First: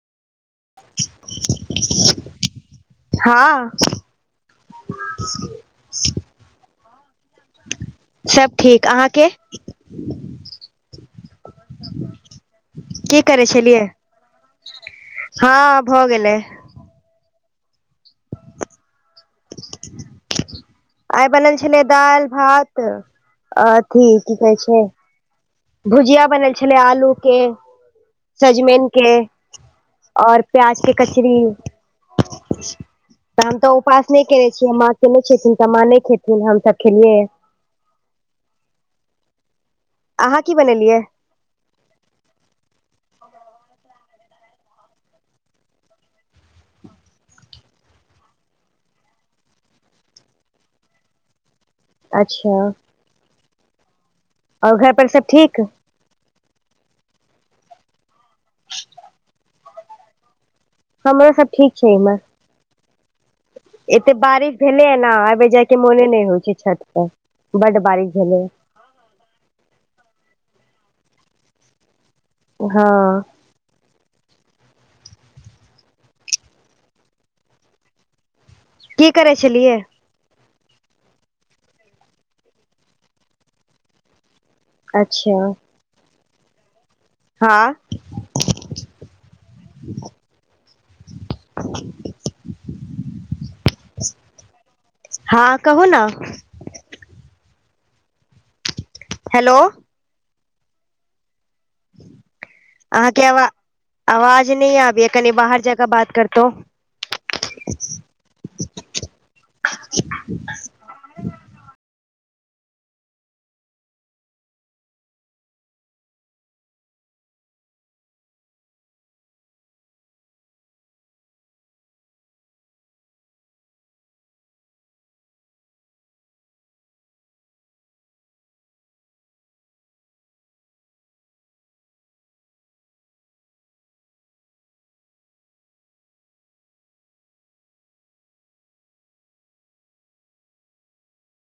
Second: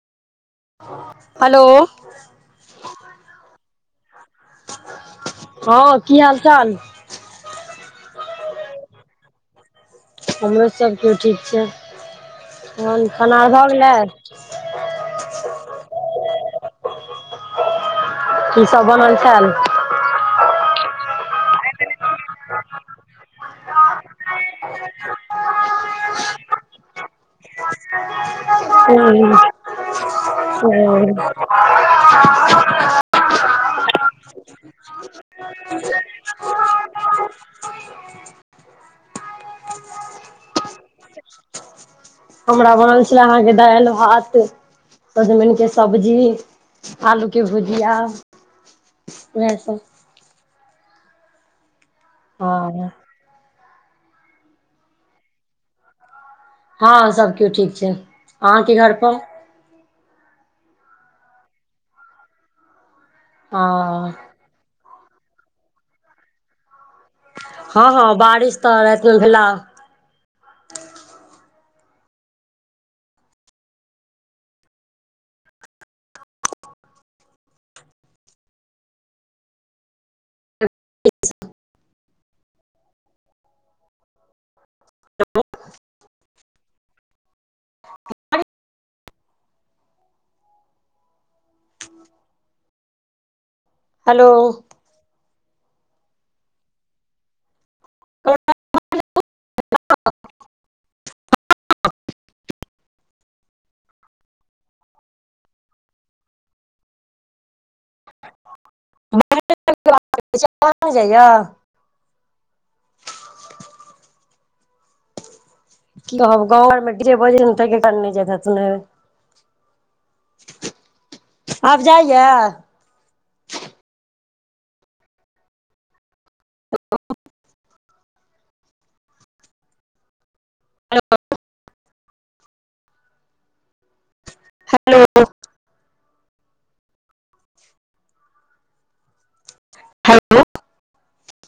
हलो हँ हँ की हाल चाल सभ ठीक अहाँके हमरो सब केओ ठीक छै तहन की खाना करै आर भऽ छलियै गेलै हँ भऽ गेलै की सब बनल छैल आइ बनेल छेलियै दालि भात अथी की कहै छै भुजिया बनल छेलै आलू के सजमैन ओ के और प्याज के कचरी तऽ हम तऽ ऊपास नहि केने छियै माँ केने छथिन तऽ माँ नहि खेथिन हम सब खेलियै ये अहाँ की बनेलियै [inaudible] हमरा बनल छेलै अहाँके दालि भात सजमैन के सब्जी आलू के भुजिया उहे सब अच्छा हँ आओर घर पर सब ठीक हँ सब केओ ठीक छै अहाँके घर पर हमरो सब ठीक छै हँ इम्हर एते बारिश भेलैये न आबे जाय के मोने नहि होइ छै छत पर बड हँ हँ भेलै बारिश तऽ राति मे भेला हँ की करै छेलियै [inaudible] अच्छा [inaudible] हँ [inaudible] हलो हँ कहू न [inaudible] हेलो आहा के हवा आवाज नय आबैय कनि बाहर जाकऽ बात करतौ जाइए [inaudible] गाँव आरमे डीजे बजे तनेे [inaudible] [unintelligible] आब जाइया ह [inaudible] हेलो [unintelligible] हेलो